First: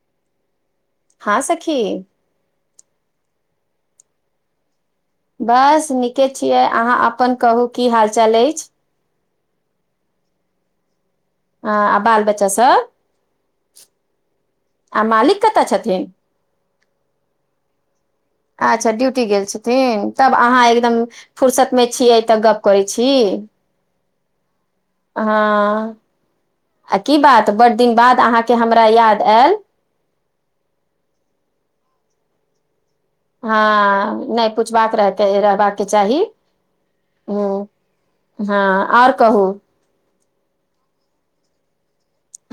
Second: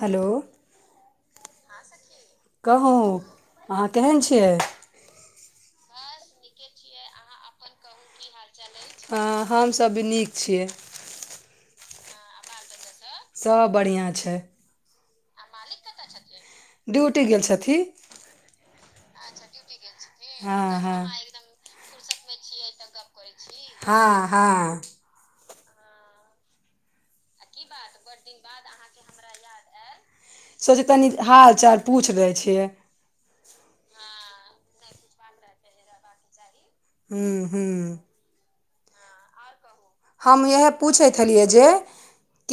Hello हँ सखी कहू अहाँ केहन छियै बस नीके छियै अहाँ अपन कहू की हाल चाल अछि है हमसभ भी नीक छियै आ आ बाल बच्चा सब सब बढ़िआँ छै आ मालिक कतऽ छथिन ड्यूटी गेल छथिन अच्छा ड्यूटी गेल छथिन तब तहन तऽ अहाँ एकदम फर्सत में छियै तऽ गप करै छी की हाँ हाँ हाँ आ की बात बड़ दिन बाद अहाँ के हमरा याद आयल सोचे तनी हाल चाल पूछि लै छियै हाँ नहि पूछबाक रहते रहबाक चाही ह्म हम ह्म हँ और कहू हम इयह पूछैत छलियै जे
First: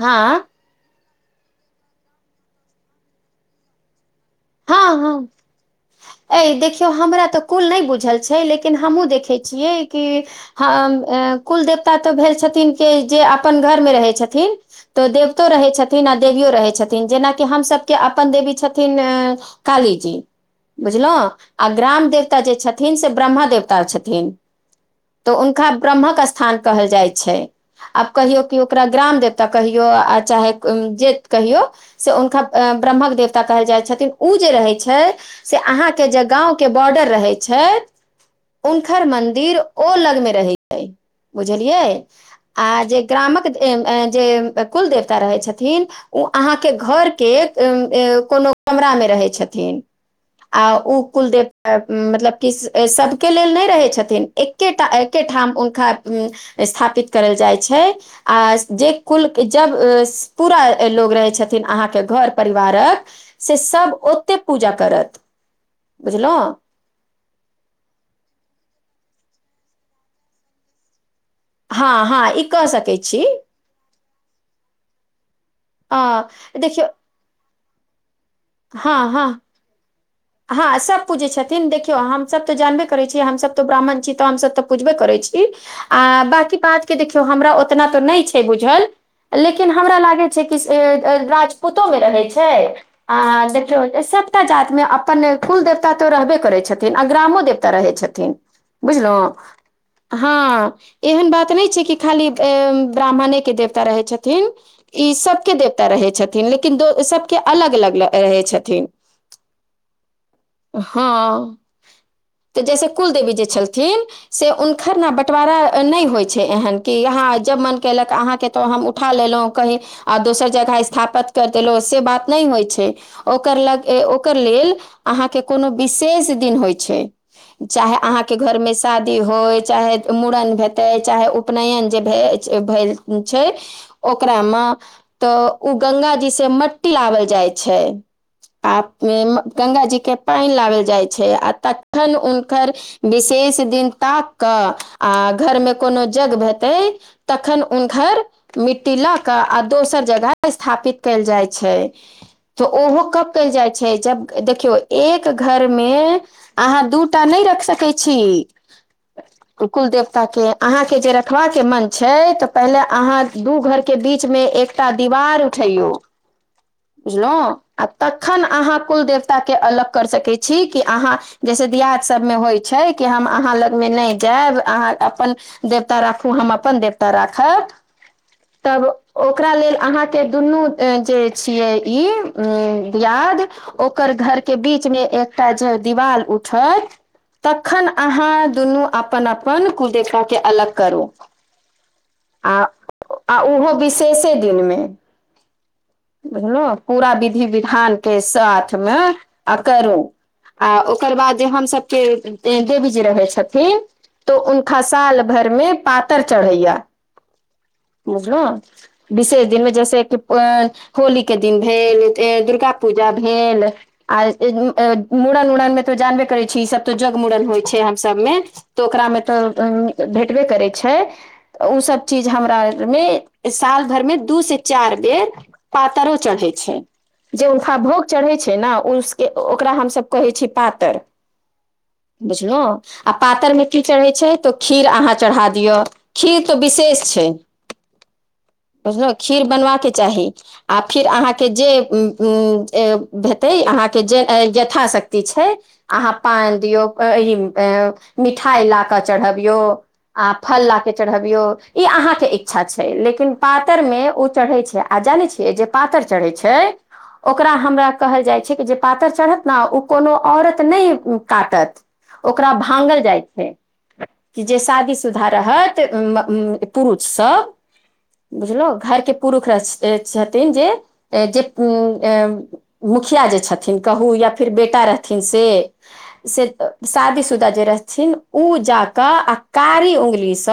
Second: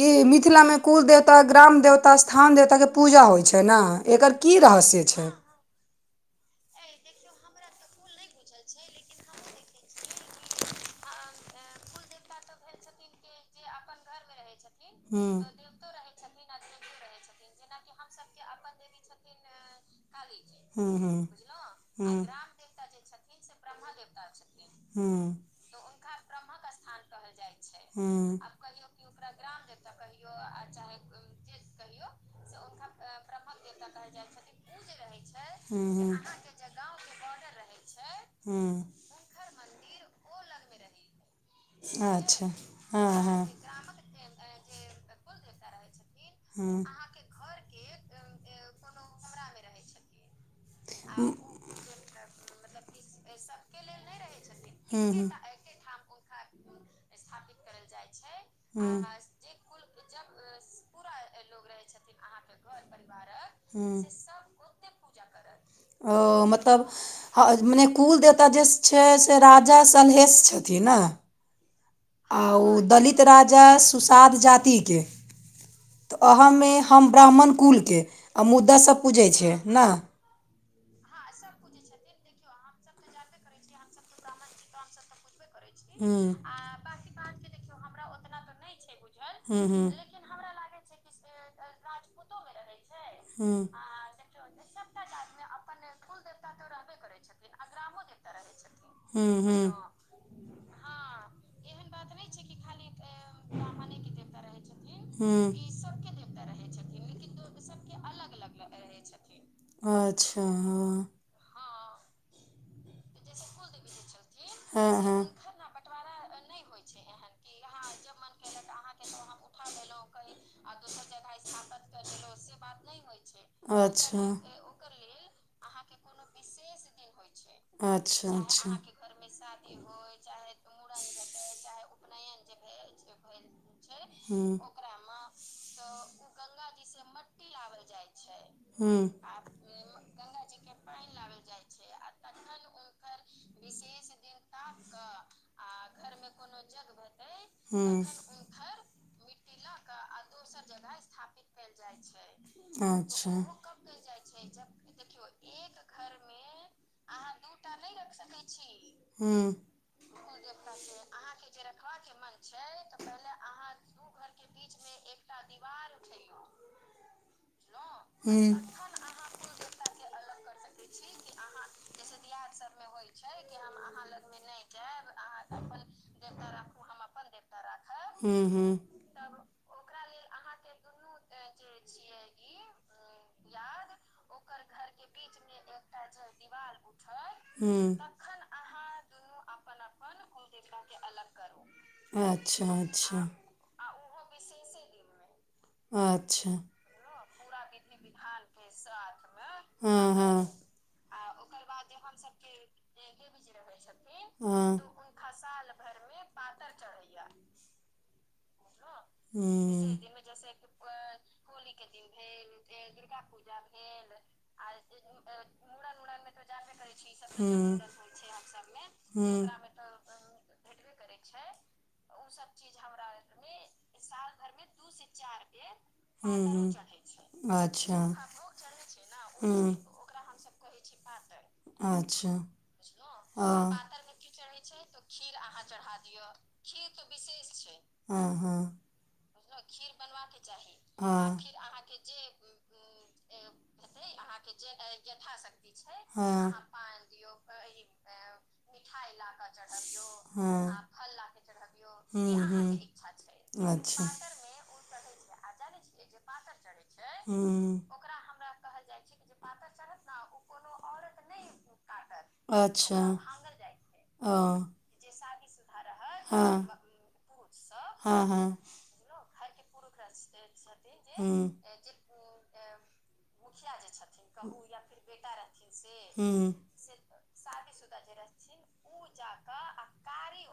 कि मिथिलामे कुल देवता ग्राम देवता स्थान देवताके पूजा होइ छै ने एकर की रहस्य छै ऐ देखियौ हमरा तऽ कुल नहि बुझल छै लेकिन हमहूँ देखैत छियै कि हाँ कुल देवता तऽ भेल छथिन कि जे अपन घर मे रहैत छथिन तऽ हूँ देवतो रहै छथिन आ देवियो रहै छथिन जेना कि हम सभ के अपन देवी छथिन काली जी हूँ हूँ हूँ बुझलौं आ ग्राम हूँ देवता जे छथिन थीन से ब्रह्म देवता छथिन हूँ तऽ हुनका ब्रह्मक स्थान कहल जाइ छै आब हूँ कहियौ कि ओकरा ग्राम देवता कहियौ आ चाहे जे कहियौ से हुनका ब्रह्मक देवता कहल जाई छथिन ओ जे रहै छै से अहाँ के जे गाँवके जे बॉर्डर रहै छै हूँ हुनकर मन्दिर ओ लग मे रहै छै बुझलियै अच्छा आ जे हँ हँ ग्रामक जे कुल देवता रहे छथिन उ अहाँ के हूँ घर के कोनो कमरा में रहे छथीन रहै छथिन आ ओ कुलदेवता मतलब कि सब सभ के लेल नहि रहै छथिन एक एके टा हूँ हूँ एकेठाम हुनका स्थापित करल जाई छै आ जे हूँ कुल जब पूरा लोग रहै छथिन अहाँ के घर परिवारक से सभ हूँ ओतै पूजा करत ओ बुझलहुँ मतलब हाँ मने कुल देेवता जे छै से राजा सलहेश छथिन नै हाँ हाँ आ ओ दलित राजा सुसाद जाति के आ देखियौ ब्राह्मण कुल के आ मुद्दा सब पूजै छै नै हाँ सभ पूजै छथिन देखियौ हम सभ तऽ जानबे करै छीयै हमसभ तऽ ब्राह्मण छी तऽ हम सभ तऽ पूजबे करै छी आ हूँ बाकी बात के देखियौ हमरा ओतना तऽ नहि छै बुझल हूँ लेकिन हूँ हमरा लागै छै कि से राजपूतो मे रहै छै आ छै हूँ देखियौ सबटा जात मे अपन अपन कुल देवता तऽ रहबे करै छथिन आ ग्रामो देवता रहै छथिन बुझलहुँ हूँ हूँ हाँ एहन बात नहि छै कि खाली ब्राह्मणे के देवता रहै छथिन ई हूँ सब के देवता तऽ रहै छथिन लेकिन दो सबके अलग अलग रहै छथिन अच्छा हं हं तऽ जैसे कुलदेवी जे छलथिन से हँ हुनखर ने बँटवारा नहि होई छै एहन कि अहाँ जब मन कयलक अहाँ के तऽ हम उठा लेलहुँ कहीँ आ दोसर जगह स्थापत करि देलहुँ से बात नहि होई छै ओकर लग ओकर लेल अहाँ के कोनो विशेष दिन होई छै चाहे अहाँ अच्छा के घर मे शादी होय चाहे मूड़न भेतै चाहे उपनयन जे भऽ भेल छै ओकरा हूँ मे तऽ ओ गंगा जी से मट ट्टी लओल जाइ छै आप हूँ मे आ गंगाजी के पानि लाबल जाइ छै आ तखन हुनकर विशेष दिन ताक कऽ आ घर मे कोनो जग हेतै तखन हु हूँ घर मिट्टी लऽ कऽ आ दोसर जगह स्थापित कयल जाइ छै तऽ ओहो कब कल जाइ छै जब देखियौ एक घर मे अहाँ दू टा नहि रखि सकै छी हूँ कुलदेवताके अहां के जे र खबाके मन छै तऽ पहिले अहाँ दू घरके बीचमे एकटा दीवार उठैयौ ह [inaudible] [inaudible] बुझलहुँ आ तखन अहाँ कुल देवताके अलग करि सकैत छी कि अहाँ जैसे दियात सब में होइ छै कि हम अहाँ लग मे नहि जायब अहाँ अपन देव देता राखू हम अपन देवता राखय हूँ हूँ तब ओकरा लेल अहाँ के दुनू जे छियै ई दिआद ओकर घर के बीच मे एकटा जे दिवाल उठत हूँ तखन अहाँ दुनू अपन अपन कुलदेवताके अलग करू करू आ अच्छा अच्छा आ ओहो विशेषे दीन मे अच्छा बुझलहो पूरा विधि विधान के साथमे आ करू हँ हँ आ ओकर बाद जे हमसभके देवी जी रहै छथिन तऽ हँ हुनका साल भरि मे पातर चढ़ै या बुझलौ हूँ विसेष दिनमे जैसे कि होली के दिन भेल फेर दुर्गा पूजा भेल आ मूड़न उड़न में तो जानबे करै छी ई सब तो जग हूँ मुड़न होइ हूँ छै हम सब मे तो ओकरा मे तो भेटबे करै छै तऽ ओसभ चीज हमरा अरमे साल भर मे दू से चार बेर पातरो हूँ चढ़े छै जे हूँ हुनका अच्छा भोग चढ़े छै ने उसके हूँ ओकरा हम सब कहे छी पात तर अच्छा बुझलहु आ पातरिमे की हँ चढ़ै छै तऽ खीर अहाँ चढ़ा दिओ हँ खिर तऽ विशेष छै के बुझलत खीर बन बाके चाही आ फिर हँ अहाँके जे ए हेतै अहाँके जे यथाशक्ति छै अहाँ हँ पान दियौ ई मिठाइ लऽ कऽ चढ़बियौ आ फल लऽ हँ कऽ चढ़बियौ ई अहाँके हूँ इच्छा हूँ छै लेकिन पातर मे अच्छा ओ चढ़ै छै आ जानै छियै जे पातर चढ़ै छै ओकरा हूँ हमरा कहल जाइ छै कि जे पातर चढ़त ने ओ कोनो औरत नहि काटत ओकरा अच्छा भांगल जाइ छै ओ कि जे शादीशुदा रहत हँ पुरुषसभ हँ हँ हूँ बुझलो घरके पुरुष छथिन जे हूँ मुखिया जे छथिन कहू या फेर बेटा रहथिन से से हूँ शादीशुदा जे रहथिन उ जाक आ कारी उंगली से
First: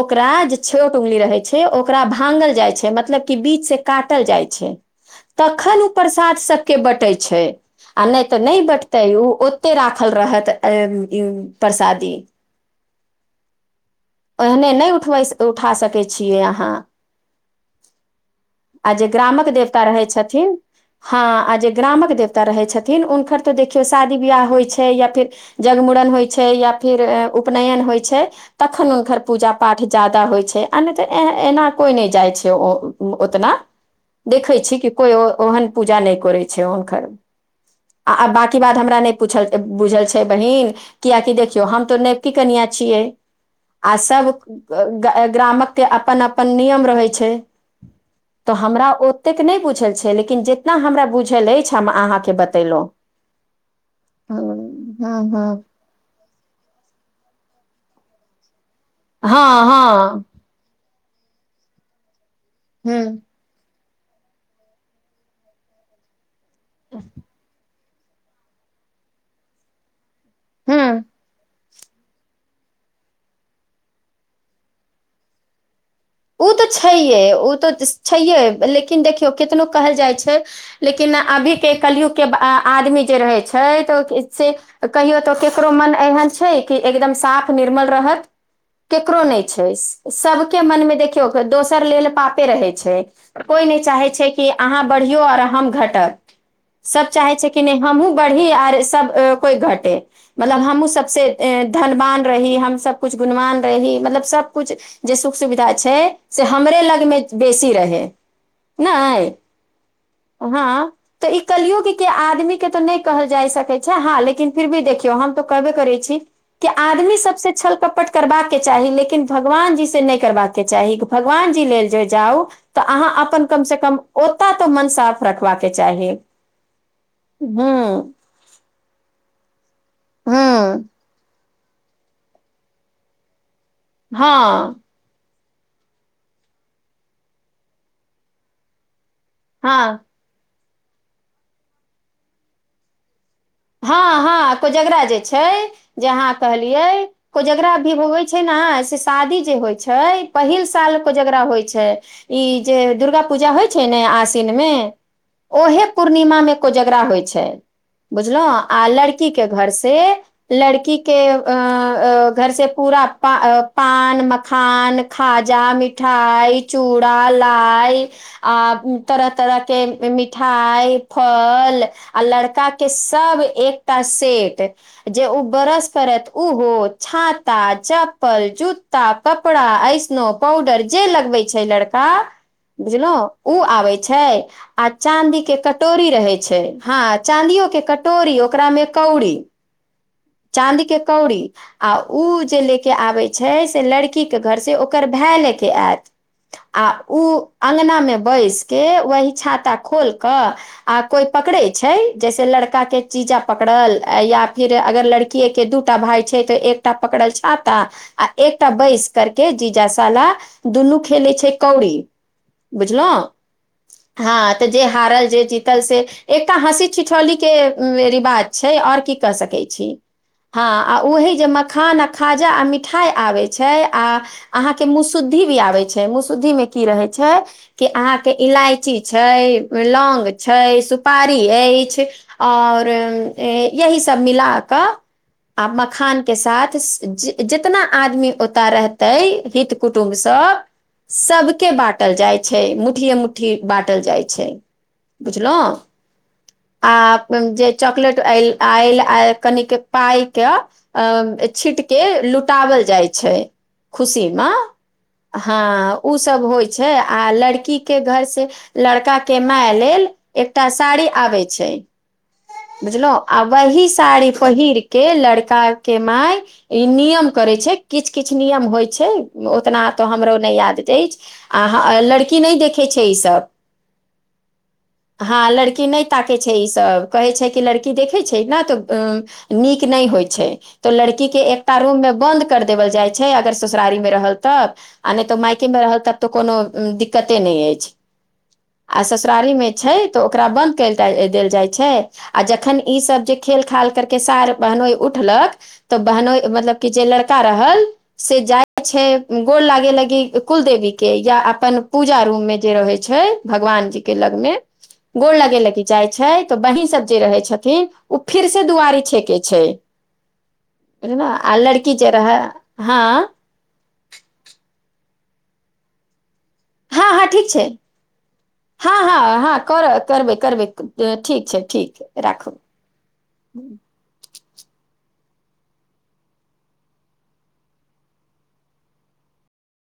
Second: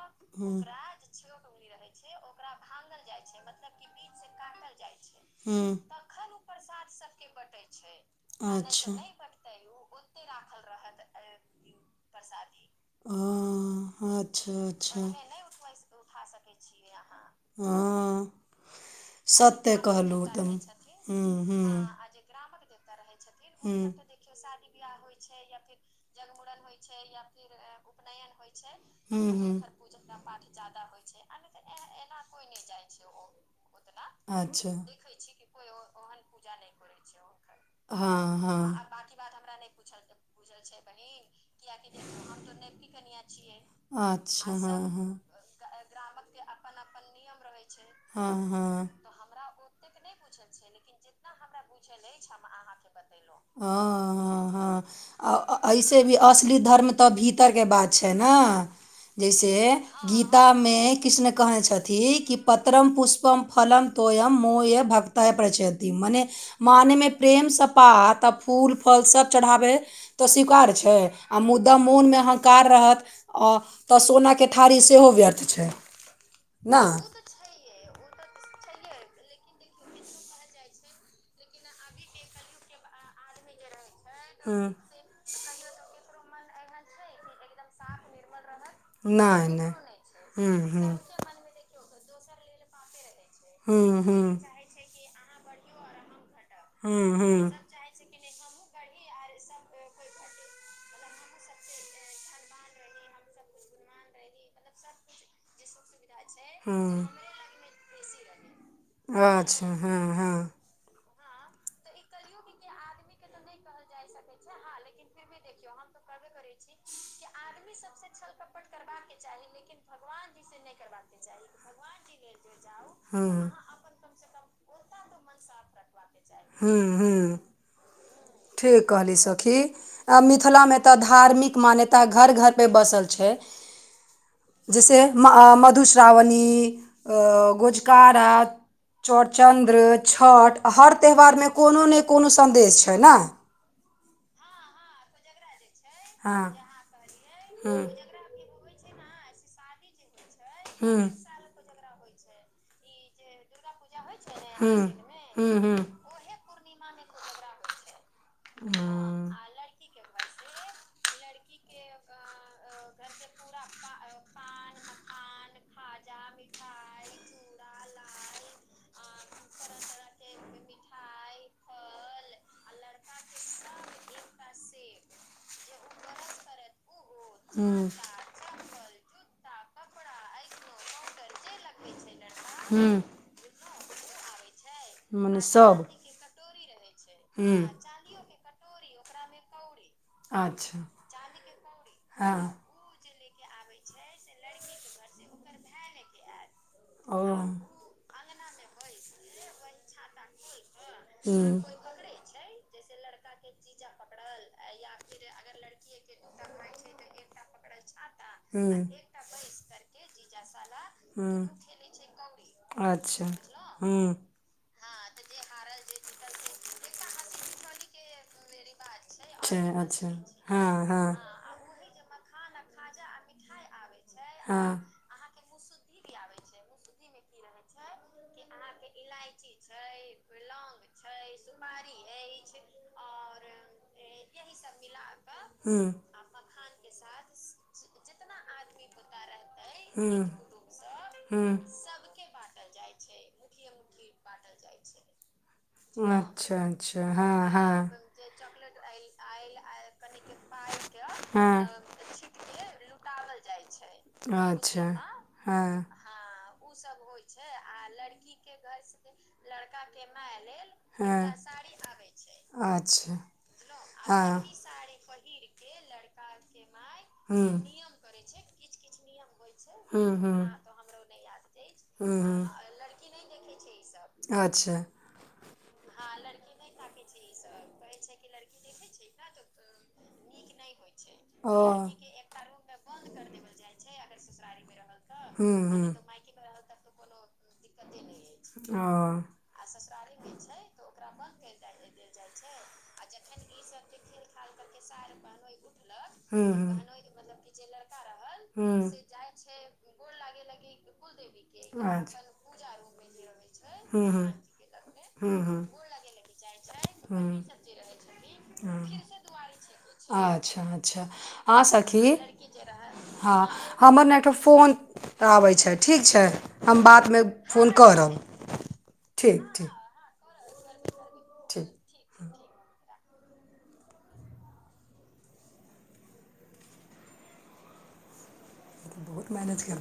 ओकरा जे छोट उंगली रहे छै ओकरा भांगल जाइ छै मतलब की ओकरा बीच से का काटल जाइ छै हूँ तखन ओ प्रसाद सबके बँटै छै आ नहि तऽ नहि अच्छा बटतै ओ ओते राखल रहत परसादक हु ओहने नहि उठबै उठा सकैय छिए अहाँ हँ आ जे ग्रामक सत्य देवता रहै कहलहुँ एकदम छथिन हँ ह्म आ जे ह्म ग्रामक देवता रहै छथिन हुनकर देखियौ ह्म शादी बियाह होइ छै या फिर जगमूड़न होइ छै या फिर उपनयन होइ छै तऽ कखन हुनकर हूँ पूजा हूँ पाठ ज्यादा होइ छै आ नहि तऽ एना कोइ नहि जाइ छै ओ ओतना देखै अच्छा छी ओहन कि कोइ ओहन पूजा नहि करै छै हुनकर आ [unintelligible] हं बाँकी हं बात हमरा नहि बाकि पूछल बात नई बुझल पुछत छै बहिन बहिन कियाकि देखियौ किया कि तो नेबकी हम तो कनिया नवकी छियै कनिया [unintelligible] छिए आ सब ग्रामक के अपन अपन नियम रहै छै हँ तऽ हँ हमरा ओतेक नइ बुझल छै लेकिन जऽते हमरा बुझल अछि हम अहाँके बतेलओ हं हं हँ हं ऐसे भी असली धर्म त भीतर बात छै न जैसे गी गीता मे कृष्ण कहने छथि कि पत्रम पुष्पम फलम तोयम मोय भक्तय प्रचयति मने मानमे प्रेम सप्त हाँ तो फूल फल सब चढाबै हय त स्वीकार छै ह आ मु दा मोन मे अहंकार रहत तऽ सोनाके थारी सेहो व्यर्थ छै ओ तऽ ने। छैहे ओ तऽ छैहे लेकिन देखियौ कितनो कहल जाइ छै लेकिन अभीके कलयुगके आदमी जे रहैत छै तऽ से कहियो तो केकरो हूँ। मन एहन छै कि एकदम साफ निर्मल रहत केकरो नइ नहि नहि छै ह्म सबके मनमे ह्म देख खियौ दोसर लेल पापे रहै छै कोइ नै ह्म चाहै छै ह्म कि अहाँ बढ़ियौ आर हम घटब सब ह्म चाहै छै ह्म कि नहि हमहुँ बढ़ी आर सब कोइ घटे मतलब हमहुँ सबसे धनवान रही हम सबकुछ गुणवान रही मतलब सबकुछ जे सुख सुविधा छै से हमरे ह्म लगमे बेसी रहै नइ अच्छा हँ हँ तऽ ई कलियुग के आदमी के तऽ नइ कहल जाय सकै छै हँ लेकिन फिर भी देखियौ हम तऽ कहबे करै छी की आदमी सबसे छल कपट करबाके चाही लेकिन भगवान जी से नइ करबाक के चाही की भगवान जी लेल जो जाउ तऽ अहाँ अपन ह्म कमसँ कम ओतय तऽ मन साफ रखबाके चाही हूंम्म हूंम्म हूंम्म ठीक कहली सखी आ हूँ मिथिलामे तऽ धार्मिक मान्यता घर घर मे बसल छै हँ जैसे म मधुश्रावणी गोजकारा चौरचन्द्र हँ छठ आ हर त्यौहारमे कोनो नै कोनो सन्देश छै न हँ हँ कोजगरा जे छै जे आहाँ हँ कहलियै कोजगरा हूँ भी होवै छै छै ने से शादी जे होइ छै पहिल साल हूँ कोजगरा होइ छै ई जे दुर्गा पूजा होइ छै ने आसिन मे हूँ हूँ हूँ ओहे पूर्णिमा मे कोजगरा होइ छै बुझलौं आ लड़की हूँ के घर से लड़की के अ घर से पूरा प पान मखान खाजा मिठाई चूड़ा लाइ आ तरह तरह के मिठाई फल आ लड़का के सब एकटा सेट जे ओ बरस करत उहो छा ता हूँ चप्पल जूता कपड़ा एस्नो पाउडर जे लगवै छै लड़का बुझलौं उ आबै छै आ चाँदीके कटोरी रहै छै हँ चाँदियो के कटोरी ओकरामे कौड़ी अच्छा चाँदी के कौड़ी आ उ जे ले के आबै छै से लड़कीके घर से ओकर भाय लेके आयत आ ओ उ हूँ अङगनामे बैस कऽ वही छाता खोल कऽ आ कोई पकड़े छै जैसे लड़का के जीजा पकड़ल या फिर अगर लड़किये के दूटा भाय छै तऽ एकटा पकड़ल छाता आ एकटा हूँ बैस करके जीजा साला दुनू खेलैत हूँ छै कौड़ी बुझलौं अच्छा हूंम्म हँ तऽ जे हारल जे जीतल से एकटा हँसी ठिठौली के रिवाज छै और की कह अच्छे सकै छी अच्छे हँ आ ओही जे मखान आ खाजा आ मिठाई आबे छै आ हँ अहाँके मुस शुद्धि भी आबै छै मुसुद्धि मे की रहै छै कि आहाँके इलायची छै लौग छै सुपारी अछि आओर यही सब मिला कऽ आ हूँ मखान के साथ जितना आदमी ओतय रहतै हित कुटुम्ब सभ हूँ सबके बाँटल जाइ छै मुठ्ठीये मुट्ठी बाँटल जाइ छै बुझलौ अच्छा अच्छा आ हँ जे हँ चॉकलेट आयल आयल आ कनिक पाय के अ छीट के लुटावल जाइ छै, खुशी मे अच्छा हँ ओसब होइत छै आ लड़की के घर से लड़का के माय लेल एकटा साड़ी आबै छै। बुझलो छै आ वही साड़ी पहिर के लड़का के माय ई नियम करे छै किछ किछ नियम होइ छै ओतना तऽ हमरो नहि याद अछि आ लड़की नहि देखै छै ईसभ, सब अच्छा हँ लड़की नहि ताकै छै ईसभ कहै छै कि लड़की देखै छै ने तऽ उ नीक नहि होइ छै तऽ लड़की के ओ एकटा रूममे बन्द कर देबल जाइ छै अगर ससुरारी मे रहल तऽ आ ने हूँ मायके मे हूँ रहल तब तऽ कोनो दि दिक्कते नहि अछि आ जहन ओ ससुरारी मे छै तऽ ओकरा बन्द कल देल जाइत छै आ जखन ईसभ जे खेल खाल करके सार बहनो उठलक तऽ बहनोई हूँ हूँ मतलब पीछे लड़का रहल से जाइ हूँ छै गोर लागे लागी कुल देवी के या अपन पूजा रू जे रहै छै भगवान जी हूँ के हूँ लग मे गोड़ हूँ लगे हूँ लागी जाइ छै तऽ बहीन सब जे रहे हूँ छथिन ओ फिर से दुआरी छेकै छै अच्छा अच्छा ने आ हँ लड़की जे सखी रहै हँ हमर नेट मे फोन आवे छै ठीक छै बाद मे बात हँ करें हँ छी ठीक छै हँ हँ ठीक हँ ठीक कर करबै करबै ठीक छै ठीक राखु बहुत मैनेज करबै [unintelligible]